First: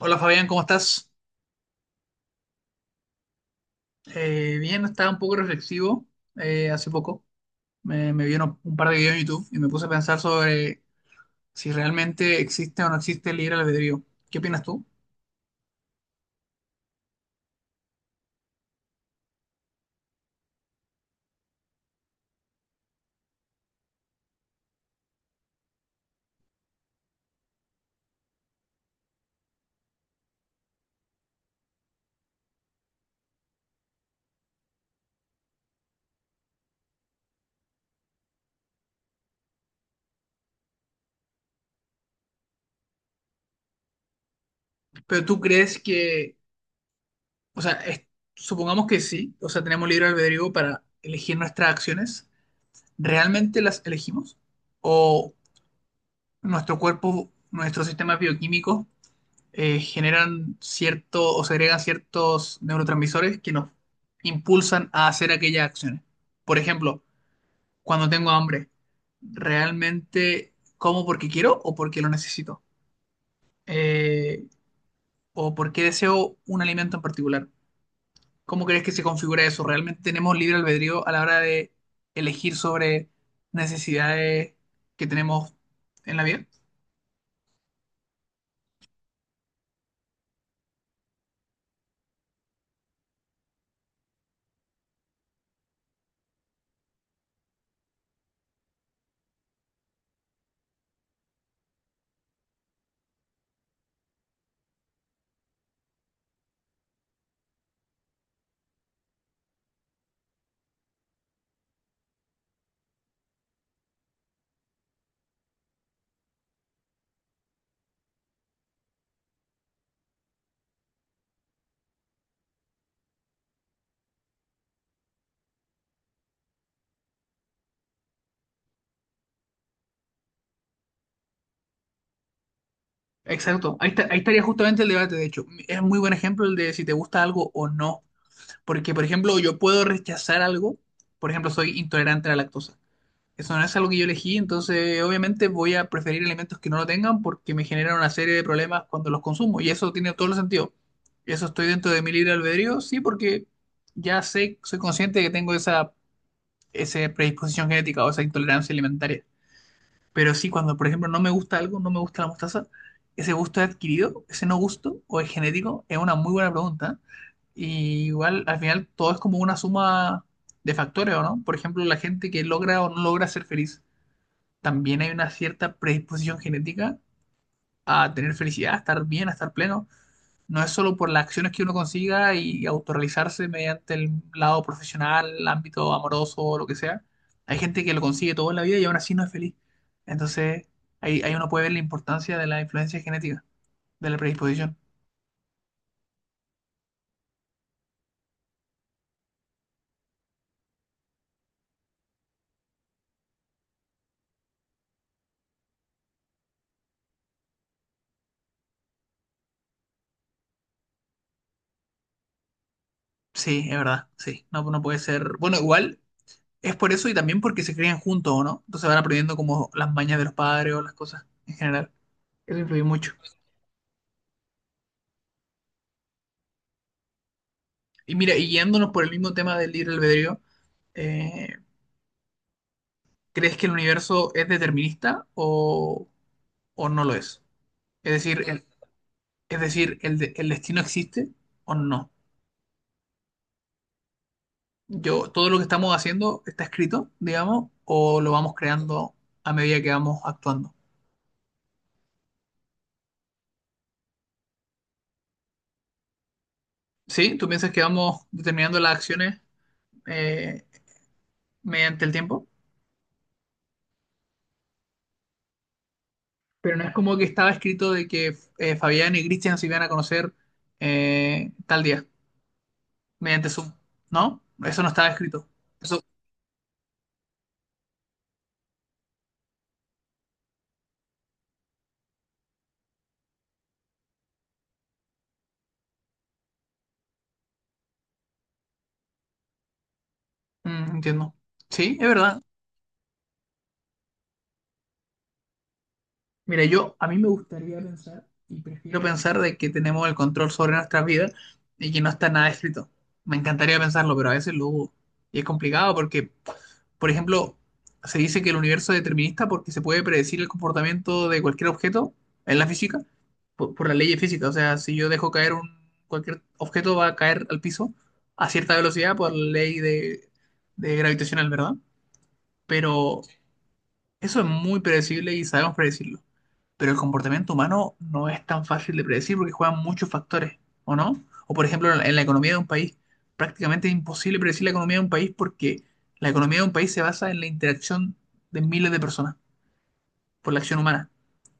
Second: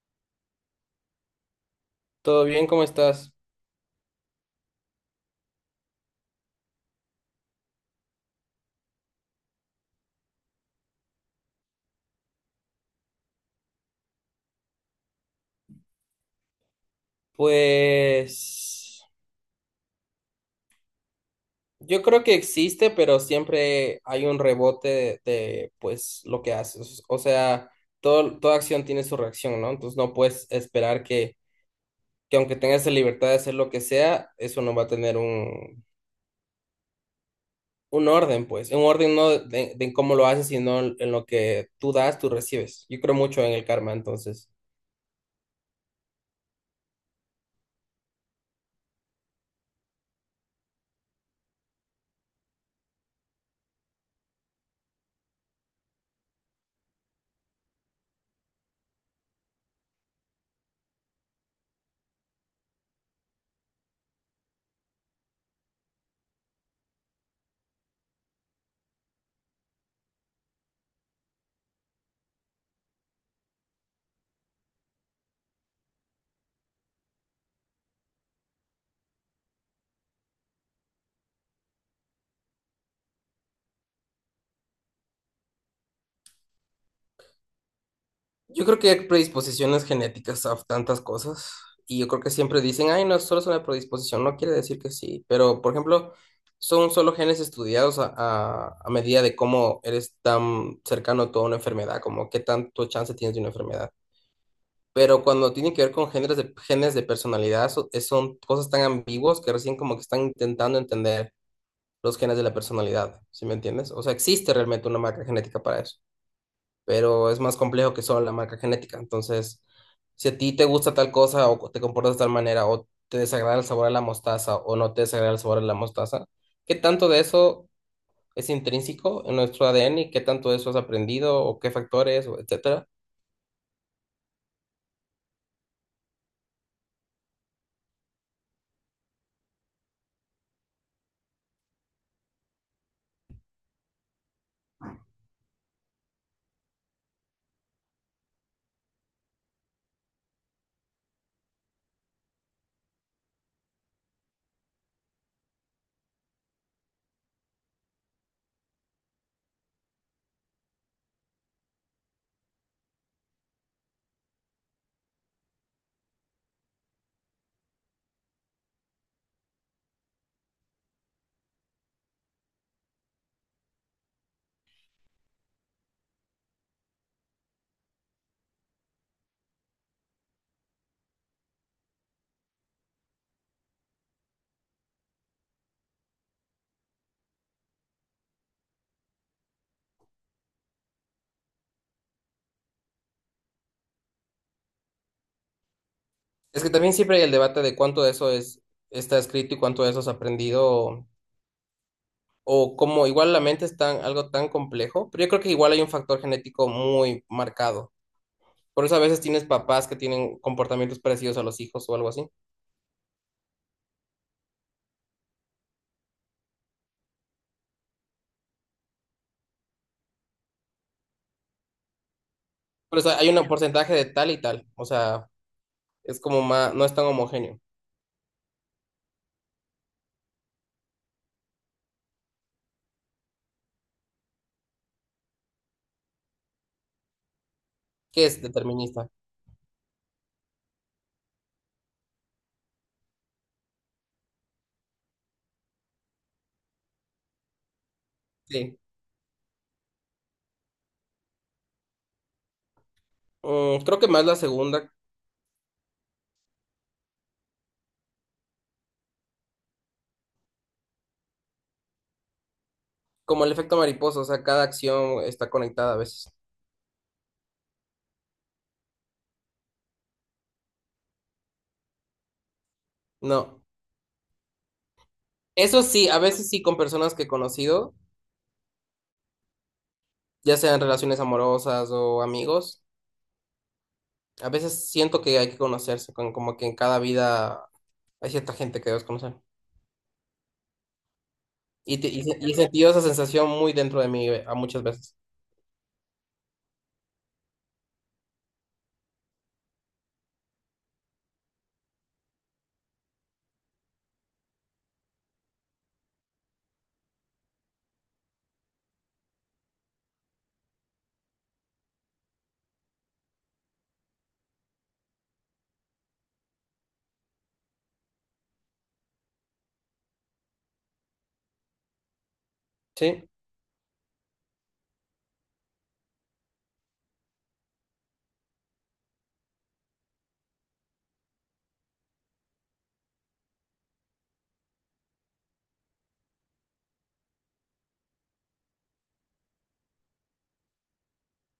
Hola Fabián, ¿cómo estás? ¿Todo bien? ¿Cómo estás? Bien, estaba un poco reflexivo hace poco. Me vieron un par de videos en YouTube y me puse a pensar sobre si realmente existe o no existe el libre albedrío. ¿Qué opinas tú? Pues yo creo que existe, pero siempre hay un rebote pues lo que haces. O sea, toda acción tiene su reacción, ¿no? Entonces no puedes esperar que aunque tengas la libertad de hacer lo que sea, eso no va a tener un orden, pues. Un orden no de cómo lo haces, sino en lo que tú das, tú recibes. Yo creo mucho en el karma, entonces. Pero tú crees que, o sea, supongamos que sí, o sea, tenemos libre albedrío para elegir nuestras acciones. ¿Realmente las elegimos? ¿O nuestro cuerpo, nuestros sistemas bioquímicos generan cierto o segregan ciertos neurotransmisores que nos impulsan a hacer aquellas acciones? Por ejemplo, cuando tengo hambre, ¿realmente como porque quiero o porque lo necesito? Eh, ¿O porque deseo un alimento en particular? ¿Cómo crees que se configura eso? ¿Realmente tenemos libre albedrío a la hora de elegir sobre necesidades que tenemos en la vida? Yo creo que hay predisposiciones genéticas a tantas cosas y yo creo que siempre dicen, ay, no, solo es una predisposición, no quiere decir que sí, pero por ejemplo, son solo genes estudiados a medida de cómo eres tan cercano a toda una enfermedad, como qué tanto chance tienes de una enfermedad. Pero cuando tiene que ver con genes de personalidad, son cosas tan ambiguas que recién como que están intentando entender los genes de la personalidad, ¿sí me entiendes? O sea, existe realmente una marca genética para eso, pero es más complejo que solo la marca genética, entonces si a ti te gusta tal cosa o te comportas de tal manera o te desagrada el sabor de la mostaza o no te desagrada el sabor de la mostaza, ¿qué tanto de eso es intrínseco en nuestro ADN y qué tanto de eso has aprendido o qué factores, o etcétera? Exacto, ahí estaría justamente el debate, de hecho. Es muy buen ejemplo el de si te gusta algo o no. Porque, por ejemplo, yo puedo rechazar algo. Por ejemplo, soy intolerante a la lactosa. Eso no es algo que yo elegí, entonces obviamente voy a preferir alimentos que no lo tengan porque me generan una serie de problemas cuando los consumo. Y eso tiene todo el sentido. ¿Eso estoy dentro de mi libre albedrío? Sí, porque ya sé, soy consciente de que tengo esa predisposición genética o esa intolerancia alimentaria. Pero sí, cuando, por ejemplo, no me gusta algo, no me gusta la mostaza, ¿ese gusto es adquirido? ¿Ese no gusto? ¿O es genético? Es una muy buena pregunta. Y igual, al final, todo es como una suma de factores, ¿o no? Por ejemplo, la gente que logra o no logra ser feliz, también hay una cierta predisposición genética a tener felicidad, a estar bien, a estar pleno. No es solo por las acciones que uno consiga y autorrealizarse mediante el lado profesional, el ámbito amoroso o lo que sea. Hay gente que lo consigue todo en la vida y aún así no es feliz. Entonces, ahí uno puede ver la importancia de la influencia genética, de la predisposición. Es que también siempre hay el debate de cuánto de eso es, está escrito y cuánto de eso has aprendido o cómo igual la mente es tan, algo tan complejo, pero yo creo que igual hay un factor genético muy marcado. Por eso a veces tienes papás que tienen comportamientos parecidos a los hijos o algo así. Sí, es verdad, sí. No, no puede ser. Bueno, igual es por eso y también porque se crían juntos, ¿o no? Entonces van aprendiendo como las mañas de los padres o las cosas en general. Eso influye Por eso mucho. hay un porcentaje de tal y tal. O sea, es como más, no es tan homogéneo, Y mira, y guiándonos por el mismo tema del libre albedrío, eh, ¿crees que el universo es determinista o no lo es? Es que es decir, el, determinista. es decir, el destino existe o no. Yo, todo lo que estamos haciendo está escrito, digamos, o lo vamos Sí. creando a medida que vamos actuando. Mm, creo que más la segunda, ¿Sí? ¿Tú piensas que vamos determinando las acciones eh, mediante el tiempo? como el efecto mariposa, o sea, cada acción está conectada a veces. Pero no es como que estaba escrito de que Fabián y Cristian se iban a conocer tal día, mediante No. Zoom, ¿no? Eso no estaba escrito. Eso Eso, sí, a veces sí con personas que he conocido, ya sean relaciones amorosas o amigos, a veces siento que hay que conocerse, con, como que en cada vida hay cierta gente que debes conocer. Entiendo. Sí, Y, es te- y, se- verdad. y he sentido esa sensación muy dentro de mí a muchas veces. Mira, yo a mí me gustaría pensar y prefiero pensar de que tenemos el control sobre nuestras vidas y que no está nada escrito. Me encantaría pensarlo, pero a veces lo dudo. Y es complicado porque, por ejemplo, se dice que el universo es determinista porque se puede predecir el comportamiento de cualquier objeto en la física por la ley de física. O sea, si yo dejo caer un cualquier objeto va a caer al piso a cierta velocidad por la ley de gravitacional, ¿verdad? Pero Sí. eso es muy predecible y sabemos predecirlo. Pero el comportamiento humano no es tan fácil de predecir porque juegan muchos factores, ¿o no? O por ejemplo, en la economía de un país, prácticamente es imposible predecir la economía de un país porque la economía de un país se basa en la interacción de miles de personas por la acción humana.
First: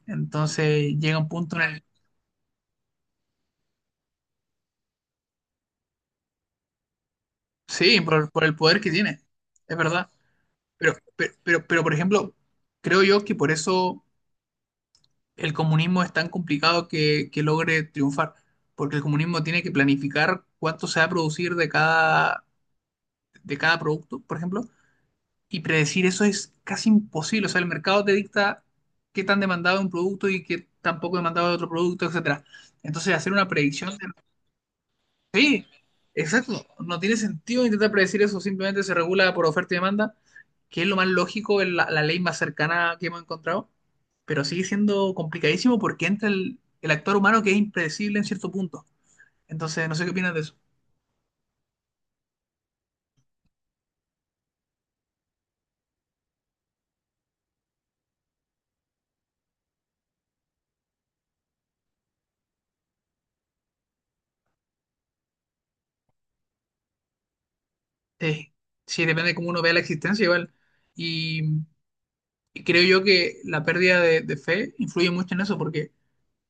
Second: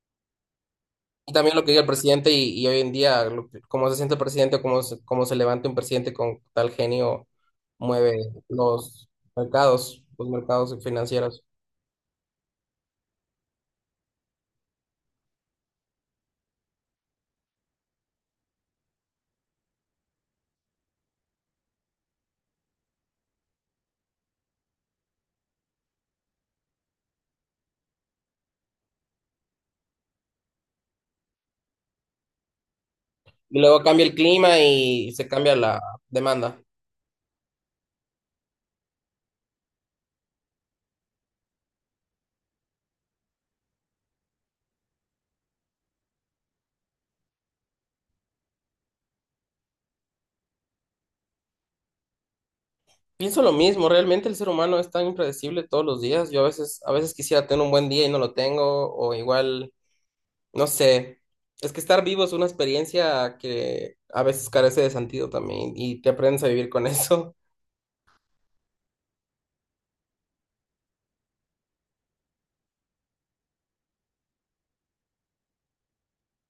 Entonces llega un Y también punto en lo que diga el... el presidente y hoy en día, cómo se siente el presidente, cómo se levanta un presidente con tal genio, Sí, mueve por el poder que los tiene, es verdad. los mercados Pero, pero, financieros. pero, pero por ejemplo, creo yo que por eso el comunismo es tan complicado que logre triunfar, porque el comunismo tiene que planificar cuánto se va a producir de cada producto, por ejemplo, y predecir eso es casi imposible. O sea, el mercado te dicta qué tan demandado es un producto y qué tan poco demandado es otro producto, etcétera. Entonces, hacer una Y luego predicción cambia de... el clima y se cambia Sí, la demanda. exacto, no tiene sentido intentar predecir eso, simplemente se regula por oferta y demanda que es lo más lógico, es la ley más cercana que hemos encontrado, pero sigue siendo complicadísimo porque entra el actor humano que es impredecible en cierto punto. Entonces, no sé qué opinas de eso. Pienso lo mismo, realmente el ser humano es tan impredecible todos los días. A veces quisiera tener un buen día y no lo tengo, o igual, no sé. Es que estar vivo es una experiencia que a veces carece de sentido también y te aprendes a vivir con eso. Eh, sí, depende de cómo uno vea la existencia igual. Y, y creo yo que la pérdida de fe influye mucho en eso porque,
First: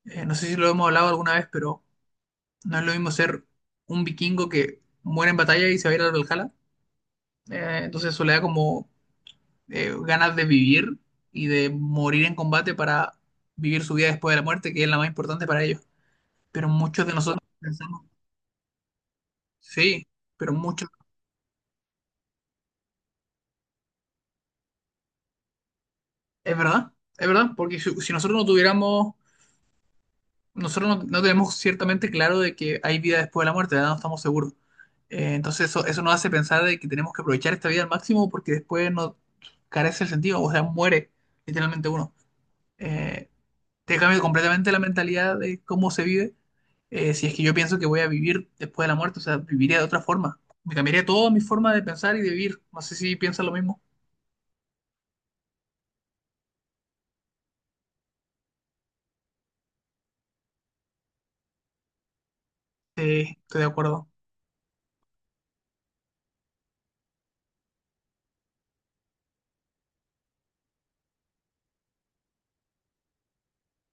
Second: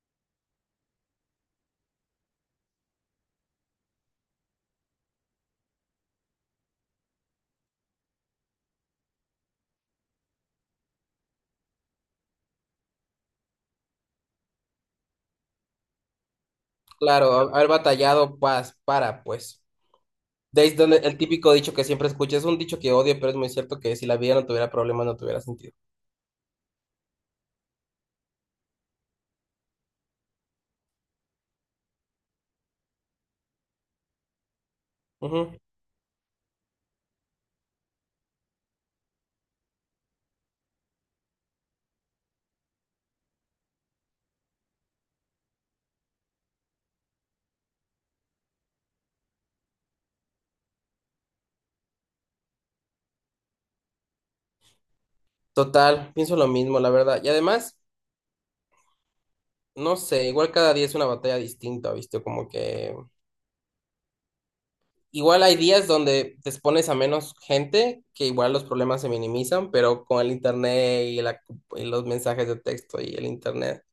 no sé si lo hemos hablado alguna vez, pero no es lo mismo ser un vikingo que muere en batalla y se va a ir al Valhalla. Entonces eso le da como ganas de vivir y de morir en combate para vivir su vida después de la muerte, que es la más importante para ellos. Pero muchos de Claro, nosotros haber pensamos, batallado paz para, pues. sí, pero De ahí es muchos, donde el típico dicho que siempre escucho, es un dicho que odio, pero es muy cierto que si la vida no tuviera problemas, no tuviera sentido. es verdad, es verdad, porque si, si nosotros no tuviéramos, nosotros no, no tenemos ciertamente claro de que hay vida después de la muerte, ¿verdad? No estamos seguros. Ujú. Entonces eso nos hace pensar de que tenemos que aprovechar esta vida al máximo porque después no carece el sentido, o sea, muere literalmente uno. Eh, Te cambia completamente la mentalidad de cómo se vive. Eh, si es que yo pienso que voy a vivir después de la muerte, o sea, viviría de otra forma. Me cambiaría toda mi forma de pensar y de vivir. No sé si piensas lo mismo. Total, pienso lo mismo, la verdad. Y además, no sé, igual cada día es una batalla distinta, ¿viste? Como que Estoy de acuerdo. igual hay días donde te expones a menos gente, que igual los problemas se minimizan, pero con el internet y los mensajes de texto y el internet.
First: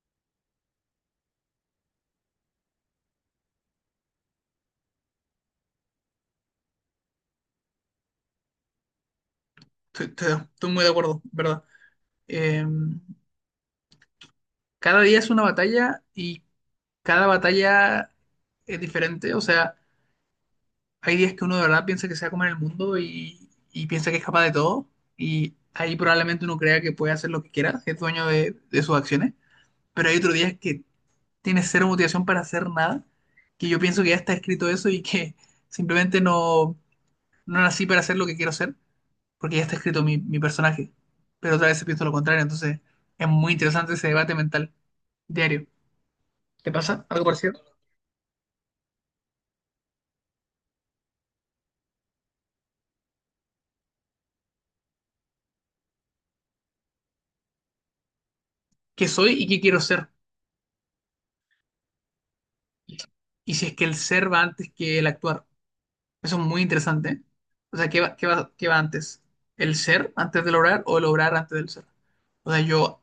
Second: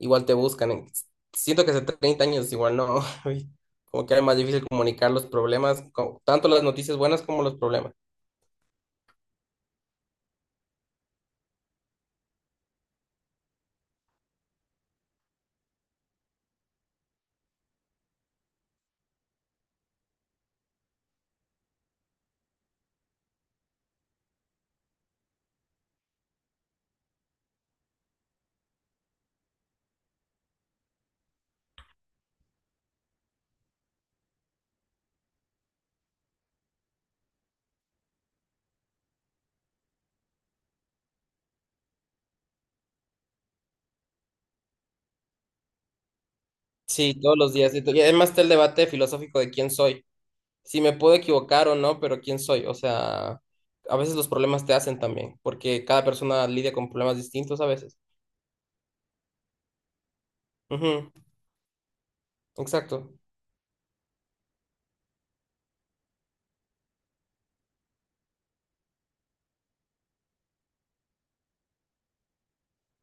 Igual te buscan. Siento que hace 30 años igual no, uy, como que era más difícil comunicar los problemas, tanto las noticias buenas como los problemas. Estoy muy de acuerdo, ¿verdad? Eh, Cada día es una batalla y cada batalla es diferente. O sea, hay días que uno de verdad piensa que se va a comer el mundo y piensa que es capaz de todo. Y ahí probablemente uno crea que puede hacer lo que quiera, que es dueño de sus acciones. Pero hay otros días que tiene cero motivación para hacer nada, que yo pienso que ya está escrito eso y que simplemente no, no nací para hacer lo que quiero hacer, porque ya está escrito mi personaje. Pero otra vez pienso lo contrario, entonces es muy interesante ese debate mental diario. ¿Te pasa Sí, algo todos los parecido? días. Y además está el debate filosófico de quién soy. Si me puedo equivocar o no, pero quién soy. O sea, a veces los problemas te hacen también, porque cada persona lidia con problemas distintos a veces. ¿Qué soy y qué quiero ser? Ujú, exacto. Y si es que el ser va antes que el actuar. Eso es muy interesante. ¿Eh? O sea, ¿qué va antes? ¿El ser antes de lograr o el lograr antes del ser? O sea,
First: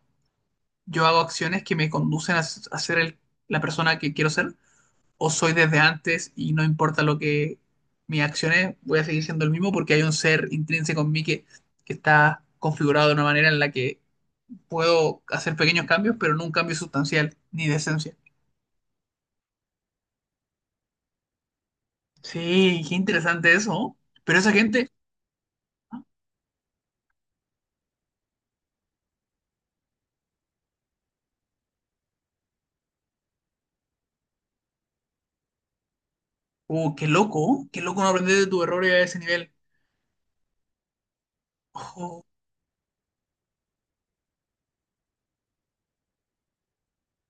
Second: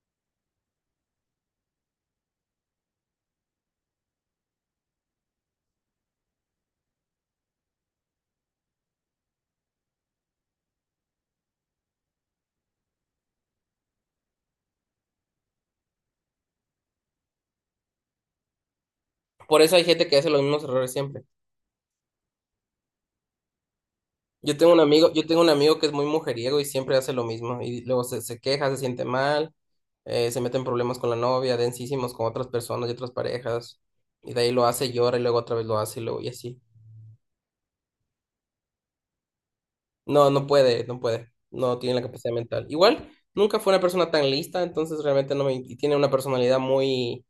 yo hago acciones que me conducen a, a ser la persona que quiero ser, o soy desde antes y no importa lo que mis acciones, voy a seguir siendo el mismo porque hay un ser intrínseco en mí que está configurado de una manera en la que puedo hacer pequeños cambios, pero no un cambio sustancial ni de esencia. Por eso hay gente que hace los mismos errores siempre. Sí, qué interesante eso. ¿No? Pero esa gente, Yo tengo un amigo que es muy mujeriego y siempre hace lo mismo. Y luego se queja, se siente mal, se mete en problemas con la novia, densísimos con otras personas y otras parejas. Y de ahí lo hace, llora y luego otra vez lo hace y luego y así. oh, qué loco no aprender de tus errores a ese nivel. No puede. No tiene la Ojo. capacidad mental. Igual, nunca fue una persona tan lista, entonces realmente no me... Y tiene una personalidad muy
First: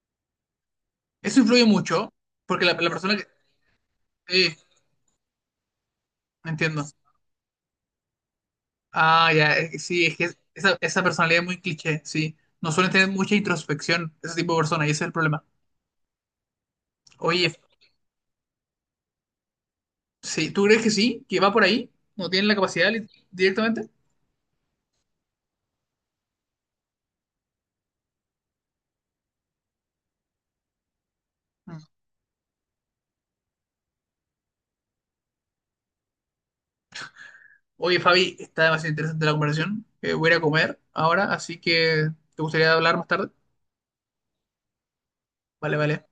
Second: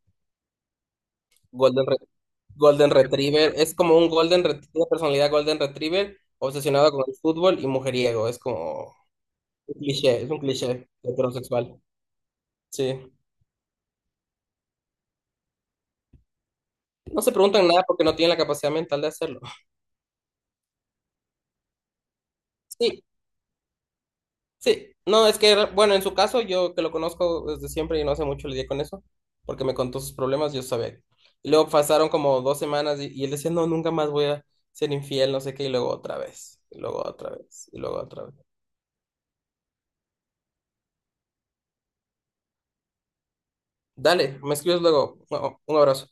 Eso influye golden, re- mucho, porque la golden persona que... retriever. Es como un Sí, una personalidad golden retriever entiendo. obsesionado con el fútbol y mujeriego. Es como Ah, ya, un sí, es cliché, que es un cliché esa personalidad es muy heterosexual. cliché, sí. No suelen Sí, tener mucha introspección ese tipo de personas y ese es el problema. no se Oye, preguntan nada porque no tienen la capacidad mental de hacerlo. sí, ¿tú crees que sí? ¿Que va por ahí? ¿No tienen la capacidad Sí, directamente? sí, no, es que, bueno, en su caso, yo que lo conozco desde siempre y no hace mucho lidié con eso, porque me contó sus problemas, yo sabía. Y luego Mm. pasaron como 2 semanas y él decía, no, nunca más voy a ser infiel, no sé qué, y luego otra vez, y luego otra vez, y luego Oye, otra vez. Fabi, está demasiado interesante la conversación. Voy a ir a comer ahora, así que ¿te gustaría hablar más tarde? Dale, me escribes luego. Un Vale, un vale. abrazo.